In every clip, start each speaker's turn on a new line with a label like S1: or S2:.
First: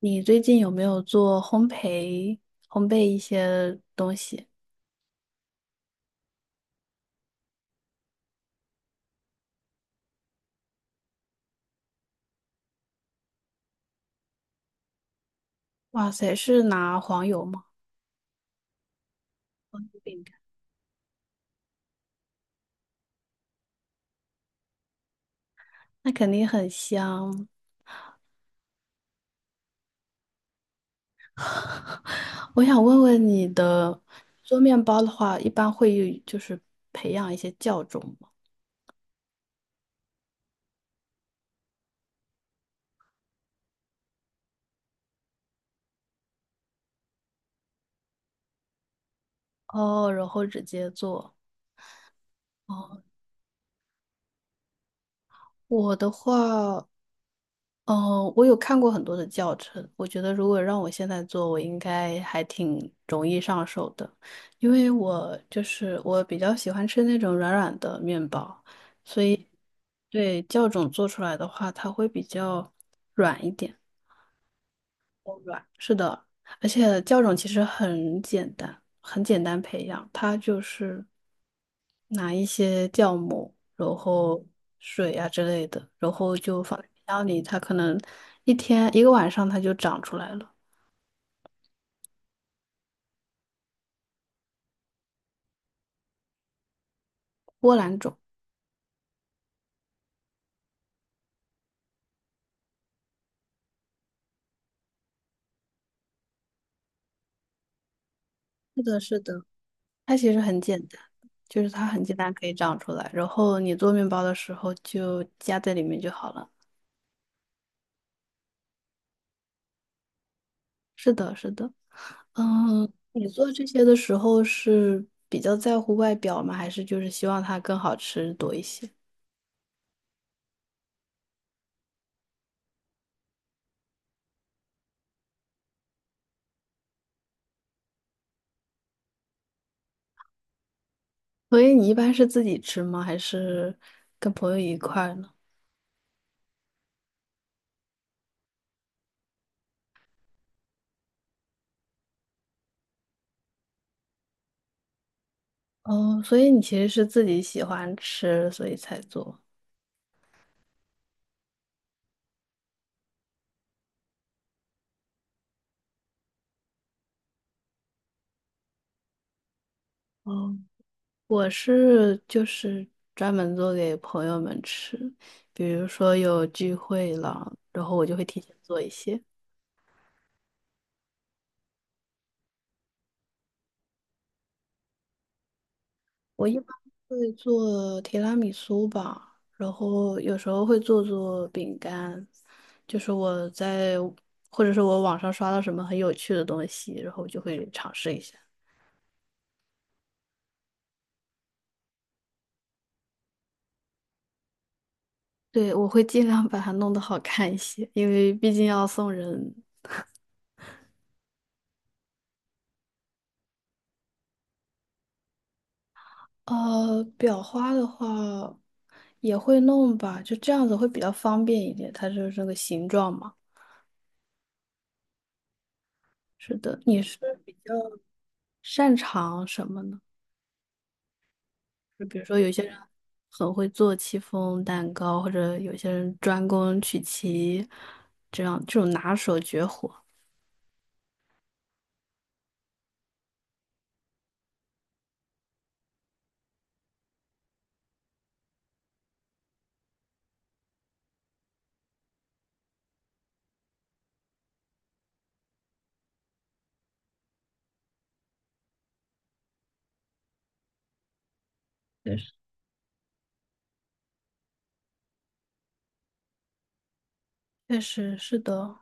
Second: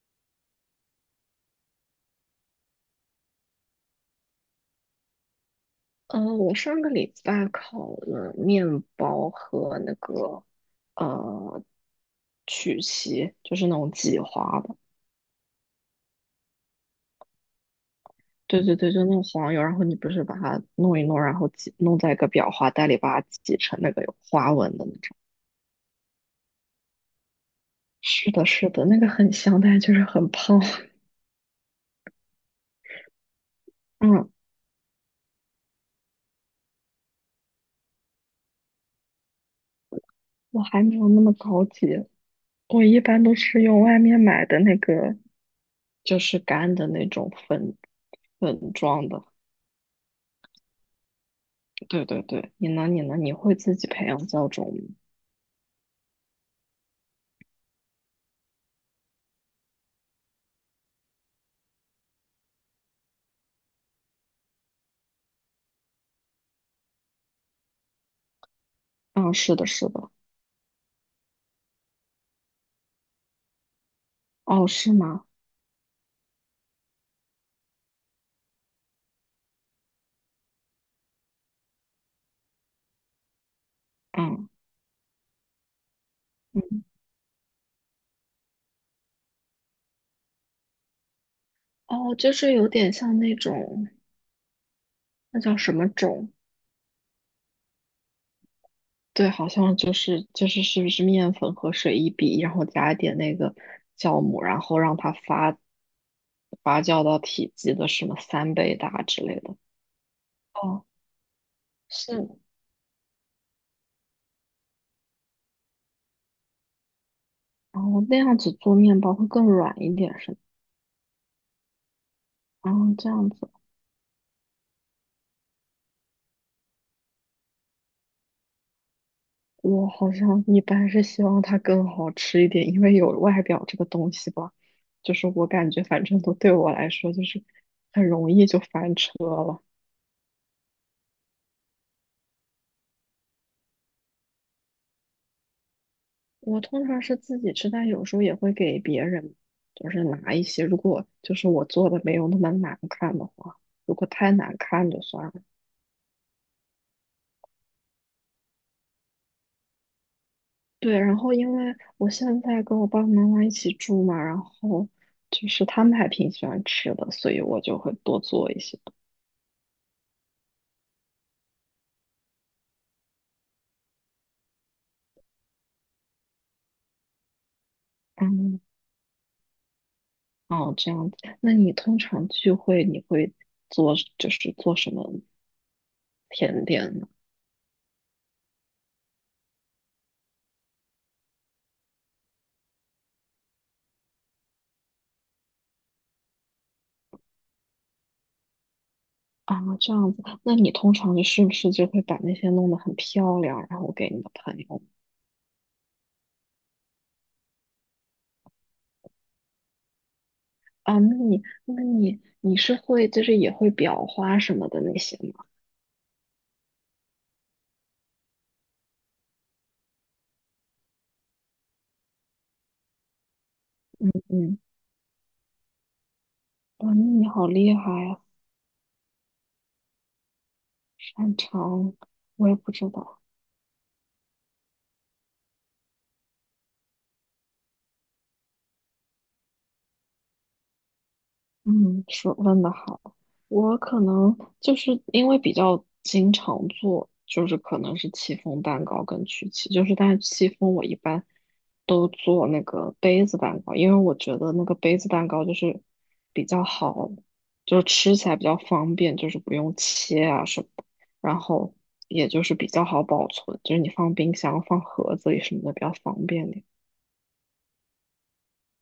S1: 你最近有没有做烘焙、烘焙一些东西？
S2: 我上个礼拜烤了面包和那个呃曲奇，就是那种挤花的。
S1: 哇塞，是拿黄油吗？
S2: 对对对，就那种黄油，然后你不
S1: 饼
S2: 是
S1: 干
S2: 把它弄一弄，然后挤弄在一个裱花袋里，把它挤成那个有花纹的那种。
S1: 那肯定很香。
S2: 是的，是的，那个很香，但是就是很胖。
S1: 我想问问你的，
S2: 嗯，
S1: 做面包的话，一般会培养一些酵种吗？
S2: 我还没有那么高级，我一般都是用外面买的那个，就是干的那种粉状的。
S1: 哦，然后直接做。
S2: 对对对，你呢？你
S1: 哦，
S2: 呢？你会自己培养教种吗？
S1: 我的话，哦，我有看过很多的教程，我觉得如果让我现在做，我应该还挺容易上手的，因为我就是我比较喜欢吃那种软软的面包，所
S2: 嗯，
S1: 以
S2: 是的，是的。
S1: 对酵种做出来的话，它会比较软一点，
S2: 哦，是吗？
S1: 哦软。是的，而且酵种其实很简单，很简单培养，它就是拿一些酵母，然后
S2: 嗯
S1: 水啊之类的，然后就放
S2: 嗯，
S1: 在冰箱里，它可能一天一个晚上它就长出来了。
S2: 哦，就是有点像那种，那叫什么种？
S1: 波兰种，
S2: 对，好像就是是不是面粉和水一比，然后加一点那个酵母，然后让它发酵到体积的什么三倍
S1: 是的，
S2: 大
S1: 是
S2: 之类
S1: 的，
S2: 的。
S1: 它其实很简
S2: 哦，
S1: 单，就是它很简单
S2: 是，
S1: 可以长出来，然后你做面包的时候就加在里面就好了。
S2: 然后那样子做面包会更软一点，是吗？
S1: 是的，是的，嗯，
S2: 哦，这
S1: 你
S2: 样子。
S1: 做这些的时候是比较在乎外表吗？还是就是希望它更好吃多一些？
S2: 我好像一般是希望它更好吃一点，因为有外表这个东西吧，就是我感觉反正都对我来说就是很容易就翻车了。
S1: 所以你一般是自己吃吗？还是跟朋友一块儿呢？
S2: 我通常是自己吃，但有时候也会给别人，就是拿一些，如果就是我做的没有那么难看的话，如果太难看就算了。
S1: 哦，所以你其实是自己喜欢吃，所以才做。
S2: 对，然后因为我现在跟我爸爸妈妈一起住嘛，然后就是他们还挺喜欢吃的，所以我就会多做一些。
S1: 哦，我是专门做给朋友们吃，比如说有聚会了，然后我就会提前
S2: 嗯，
S1: 做一些。
S2: 哦，这样子。那你通常聚会你会做，就是做什么
S1: 我一
S2: 甜
S1: 般
S2: 点呢？
S1: 会做提拉米苏吧，然后有时候会做做饼干，就是我在或者是我网上刷到什么很有趣的东西，然后我就会尝试一下。
S2: 啊，这样子。那你通常不是就会把那些弄得很漂亮，然后给你的朋友？
S1: 对，我会尽量把它弄得好看一些，因为毕竟要送人。
S2: 啊，那你你是会就是也会裱花什么的那些吗？
S1: 裱花的话也会弄吧，就这样子会比较方便一点，它就是这个形状嘛。
S2: 嗯，
S1: 是的，
S2: 哇，
S1: 你
S2: 那
S1: 是
S2: 你好
S1: 比较
S2: 厉害啊，
S1: 擅长什么呢？
S2: 擅长，
S1: 就比如说，
S2: 我
S1: 有
S2: 也
S1: 些
S2: 不
S1: 人
S2: 知道。
S1: 很会做戚风蛋糕，或者有些人专攻曲奇，这样这种拿手绝活。
S2: 嗯，说问的好，我可能就是因为比较经常做，就是可能是戚风蛋糕跟曲奇，就是但是戚风我一般都做那个杯子蛋糕，因为我觉得那个杯子蛋糕就是比较好，就是吃起来比较方便，就是不用切啊什么的，然后
S1: 确
S2: 也
S1: 实，
S2: 就是比较好保存，就是你放冰箱、放盒子里什么的比较方便点。
S1: 确实是的，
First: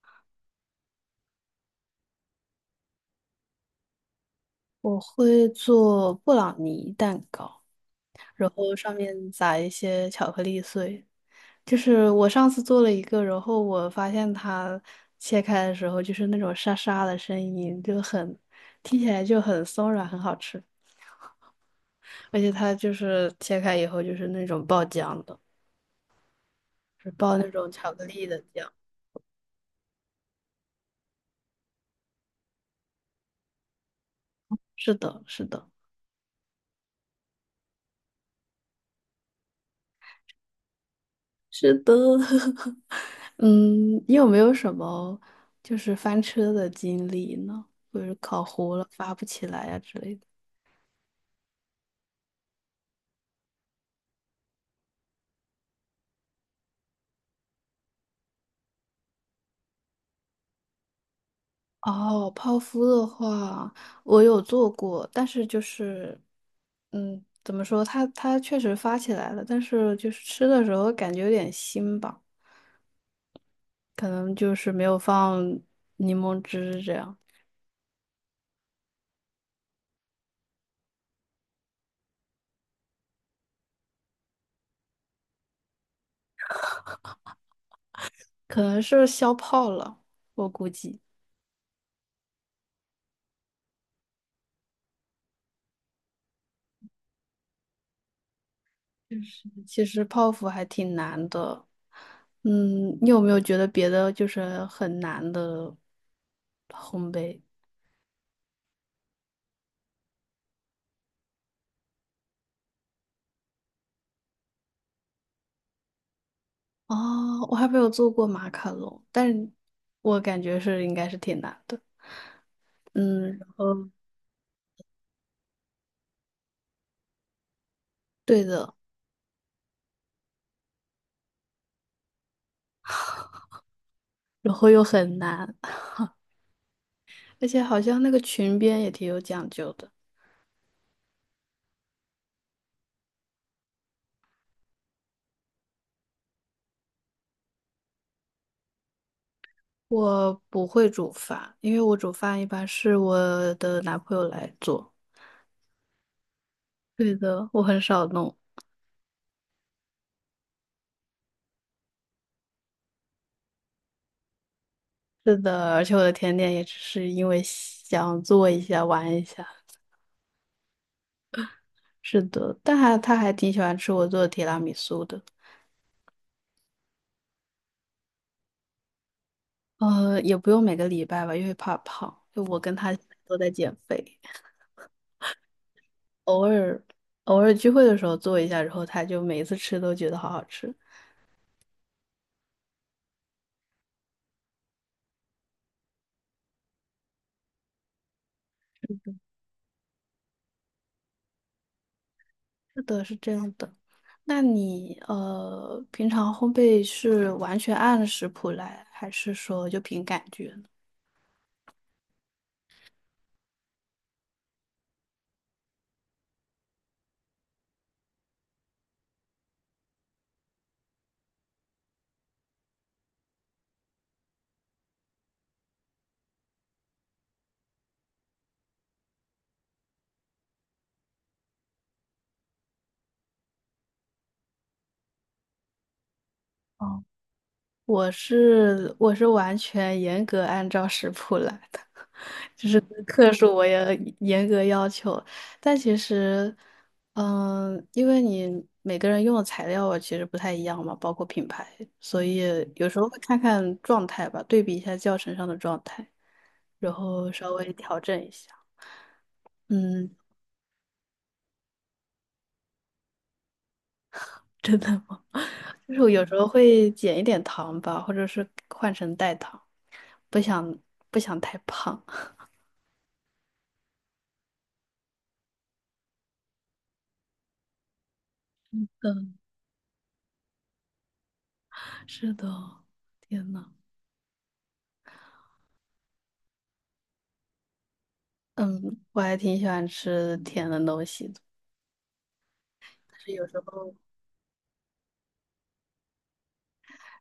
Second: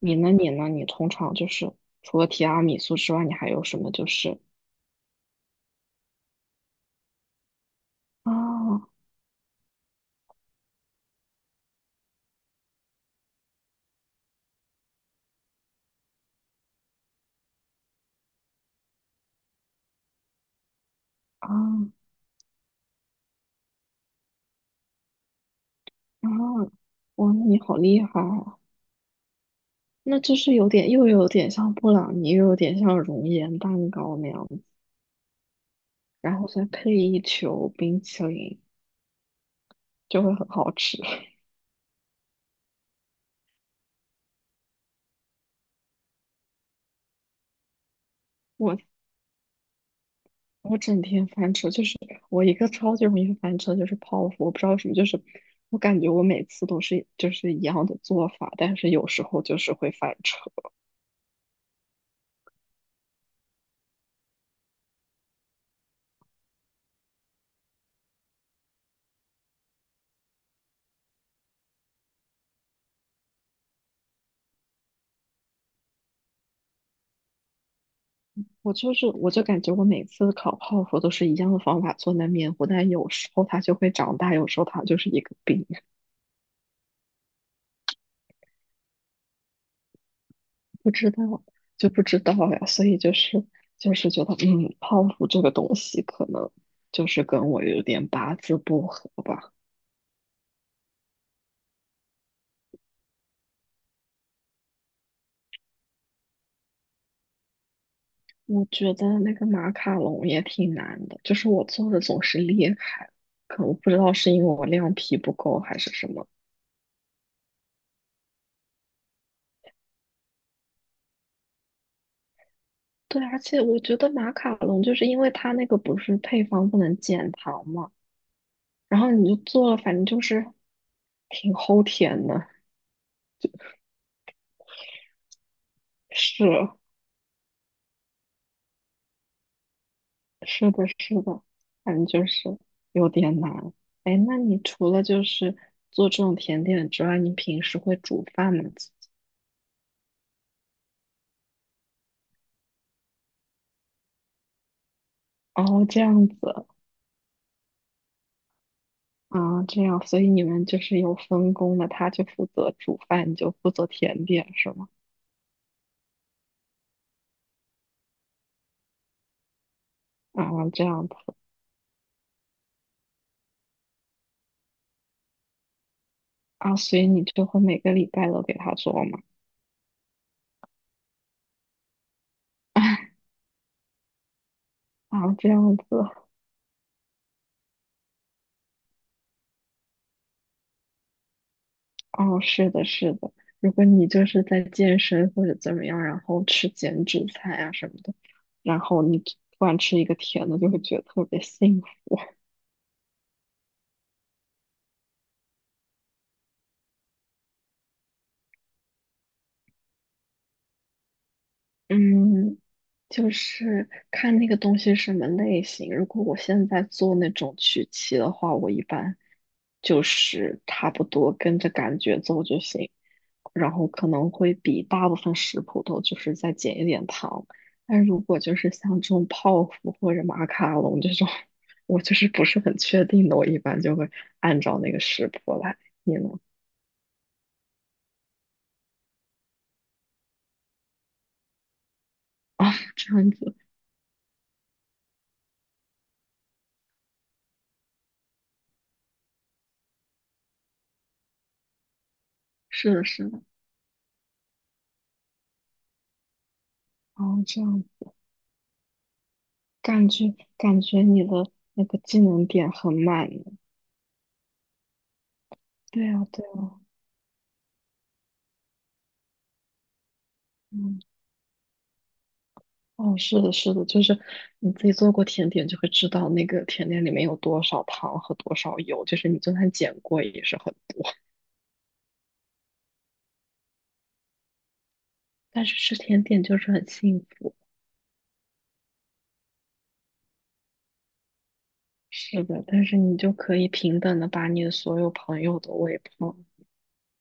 S2: 你呢？你通常就是除了提拉米苏之外，你还有什么就是？
S1: 我会做布朗尼蛋糕，然后上
S2: 啊
S1: 面撒一些巧克力碎。就是我上次做了一个，然后我发现它切开的时候就是那种沙沙的声音，就很听起来就很松软，很好吃。
S2: 啊
S1: 而且它就是切开以后就是那种爆浆的，
S2: 啊！
S1: 是
S2: 哇，
S1: 爆那
S2: 你
S1: 种
S2: 好
S1: 巧
S2: 厉
S1: 克
S2: 害
S1: 力的
S2: 啊！
S1: 浆。
S2: 那就是有点，又有点像布朗尼，又有点像熔岩蛋糕那样子，
S1: 是的，是的，
S2: 然后再配一球冰淇淋，就会很好吃。
S1: 是的。嗯，你有没有什么就是翻车的经历呢？或者是烤糊了
S2: 我
S1: 发不起来呀、之类的？
S2: 我整天翻车，就是我一个超级容易翻车，就是泡芙。我不知道为什么，就是我感觉我每次都是就是一样的做法，但是有时候就是会翻车。
S1: 哦，泡芙的话，我有做过，但是就是，嗯，怎么说？它确实发起来了，但是就是吃的时候感觉有点腥吧，可能就是没有放柠檬汁这样，
S2: 我就感觉我每次烤泡芙都是一样的方法做那面糊，但有时候它就会长大，有时候它就是一个饼，
S1: 可能是消泡了，我估
S2: 不
S1: 计。
S2: 知道就不知道呀。所以就是觉得，嗯，泡芙这个东西可能就是跟我有点八字不合
S1: 就是
S2: 吧。
S1: 其实泡芙还挺难的，嗯，你有没有觉得别的就是很难的烘焙？
S2: 我觉得那个马卡龙也挺难的，就是我做的总是裂开，可我不知道是因为我量皮不够还是什么。
S1: 哦，我还没有做过马卡龙，但是我感觉是应该是挺难的。
S2: 对，
S1: 嗯，
S2: 而
S1: 然
S2: 且我
S1: 后
S2: 觉得马卡龙就是因为它那个不是配方不能减糖嘛。
S1: 对的，
S2: 然后你就做了，反正就是挺齁甜的。
S1: 然后又很难，
S2: 是
S1: 而且好像那个裙边也挺有讲究的。
S2: 是的，是的，反正就是有点难。哎，那你除了就是做这种甜点之外，你平时会煮饭吗？自己
S1: 我不会煮饭，因为我煮饭一般是我的男朋友来做。
S2: 哦，这样子
S1: 对的，我很少弄。
S2: 啊，这样，所以你们就是有分工的，他就负责煮饭，你就负责甜点，是吗？
S1: 是的，而且我的甜点也只是因为想做一下玩一下。
S2: 啊，这样子
S1: 是的，但还他还挺喜欢吃我做的提拉米苏的。
S2: 啊，所以你就会每个礼拜都给他做吗？
S1: 也不用每个礼拜吧，因为怕胖。就我跟他都在减肥，
S2: 啊，这样子，
S1: 偶尔偶尔聚会的时候做一下，然后他就每一次吃都觉得好好吃。
S2: 哦，是的，是的。如果你就是在健身或者怎么样，然后吃减脂菜啊什么的，然后你突然吃一个甜的，就会觉得特别幸福。
S1: 是的，是这样的。那你平常烘焙是完全按食谱来，还是说就凭感觉？
S2: 嗯，就是看那个东西是什么类型。如果我现在做那种曲奇的话，我一般就是差不多跟着感觉做就行，然后可能会比大部分食谱都就是再减一点糖。但如果就是像这种泡芙或者马卡龙这种，我就是不是很确定的，我一般就会按照那个食谱来。你呢？
S1: 我是完全严格按照食谱来的，就
S2: 啊，
S1: 是
S2: 这样
S1: 克数
S2: 子，
S1: 我也严格要求。但其实，嗯，因为你每个人用的材料啊其实不太一样嘛，包括品牌，所以有
S2: 是
S1: 时
S2: 的，
S1: 候会
S2: 是
S1: 看
S2: 的，
S1: 看状态吧，对比一下教程上的状态，然后
S2: 哦，
S1: 稍
S2: 这
S1: 微
S2: 样。
S1: 调整一下。
S2: 感
S1: 嗯，
S2: 觉 感觉你的那个技能点很满呢。
S1: 真的吗？就是
S2: 对
S1: 我有
S2: 啊，
S1: 时
S2: 对
S1: 候
S2: 啊，
S1: 会减一点糖吧，或者是换成代糖，不想
S2: 嗯，
S1: 不想太胖。
S2: 哦，是的，是的，就是你自己做过甜点就会知道那个甜点里面有多少糖和多少油，就是你
S1: 嗯。
S2: 就算减过也是很多。
S1: 是的，天呐，
S2: 但是吃甜点就是很幸福。
S1: 嗯，我还挺喜欢吃甜的东西的，
S2: 是的，但是你
S1: 但是
S2: 就
S1: 有
S2: 可
S1: 时
S2: 以
S1: 候
S2: 平等的把你的所有朋友都喂胖。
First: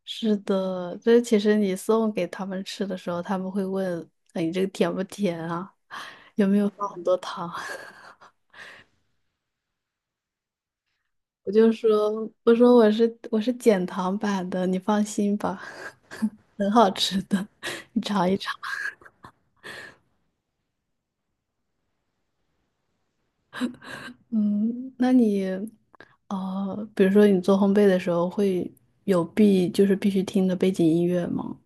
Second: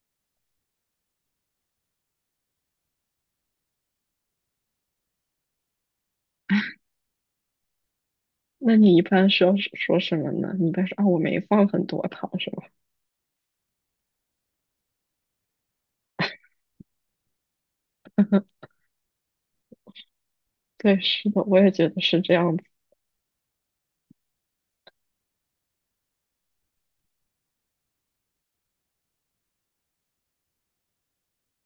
S1: 是的，这其实你送给他们吃的时候，他们会问，哎，你这个甜不甜啊？有没有放很多糖？
S2: 那你一般说什么呢？你一般说啊，我没
S1: 我
S2: 放
S1: 就
S2: 很多
S1: 说，
S2: 糖，是
S1: 我
S2: 吗？
S1: 说我是减糖版的，你放心吧，很好吃的，你尝一尝。
S2: 对，是的，我也觉得是这样的。
S1: 嗯，那你，哦，比如说你做烘焙的时候会有必就是必须听的背景音乐吗？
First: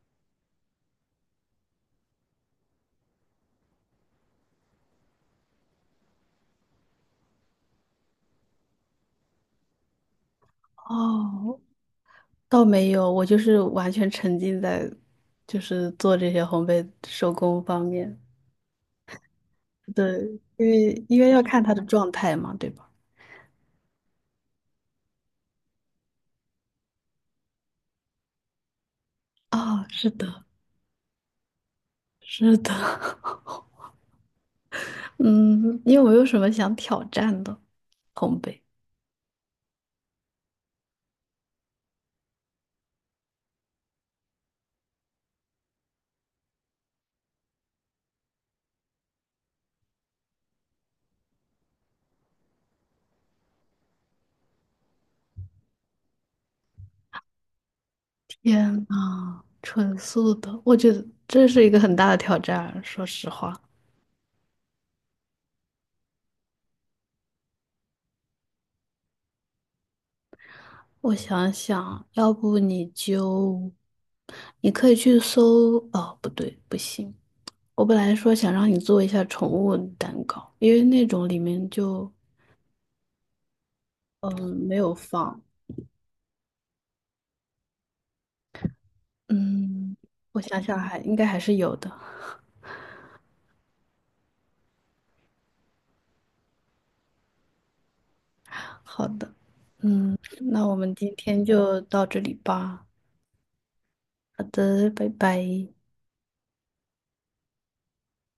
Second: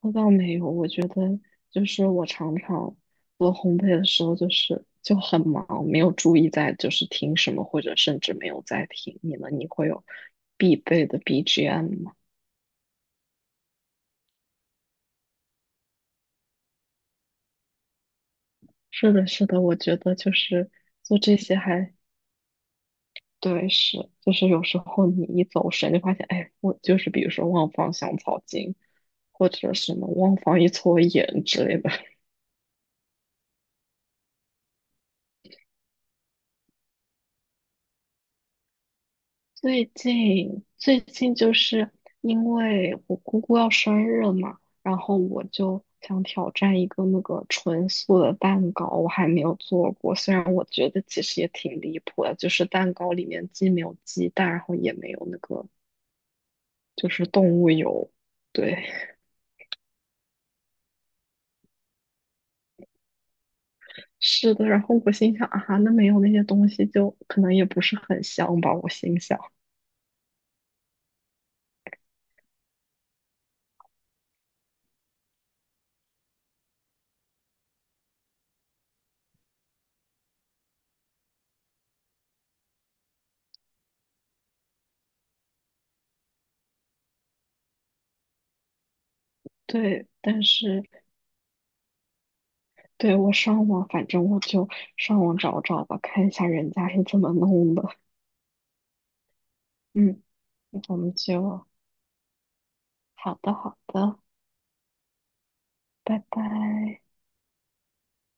S2: 那倒没有，我觉得就是我常常做烘焙的时候，就是就很忙，没有注意在就是听什么，或者甚至没有在听你们你会有必备的
S1: 哦，
S2: BGM 吗？
S1: 倒没有，我就是完全沉浸在做这些烘焙手工方面。
S2: 是的，是的，我觉得就
S1: 对，因
S2: 是
S1: 为
S2: 做
S1: 因为
S2: 这
S1: 要
S2: 些
S1: 看他的
S2: 还
S1: 状态嘛，对吧？
S2: 对，是就是有时候你一走神就发现，哎，我就是比如说忘放香草精，或者
S1: 啊、
S2: 什么
S1: 是
S2: 忘
S1: 的，
S2: 放一撮盐之类的，
S1: 是的。嗯，你有没有什么想挑战的烘焙？
S2: 最近就是因为我姑姑要生日了嘛，然后我就想挑战一个那个纯素的蛋糕，我还没有做过。虽然我觉得其实也挺离谱的，就是蛋糕里面既没有鸡蛋，然后也没有那个就是动物油。
S1: 天
S2: 对，
S1: 呐，纯素的，我觉得这是一个很大的挑战。说实话，
S2: 是的。然后我心想啊，那没有那些东西就可能也不是很香吧，我心想。
S1: 我想想，要不你就，你可以去搜，哦，不对，不行。我本来说想让你做一下宠物蛋糕，因为那种里面就没有放，嗯，
S2: 对，
S1: 我
S2: 但
S1: 想想
S2: 是
S1: 还应该还是有的。
S2: 对，我上网，反正我就上网找找吧，看一下人家是怎么弄的。
S1: 好的，嗯，
S2: 嗯，
S1: 那我们
S2: 我
S1: 今
S2: 们
S1: 天
S2: 就
S1: 就到这里吧。
S2: 好的，好的，
S1: 好的，拜拜。
S2: 拜拜。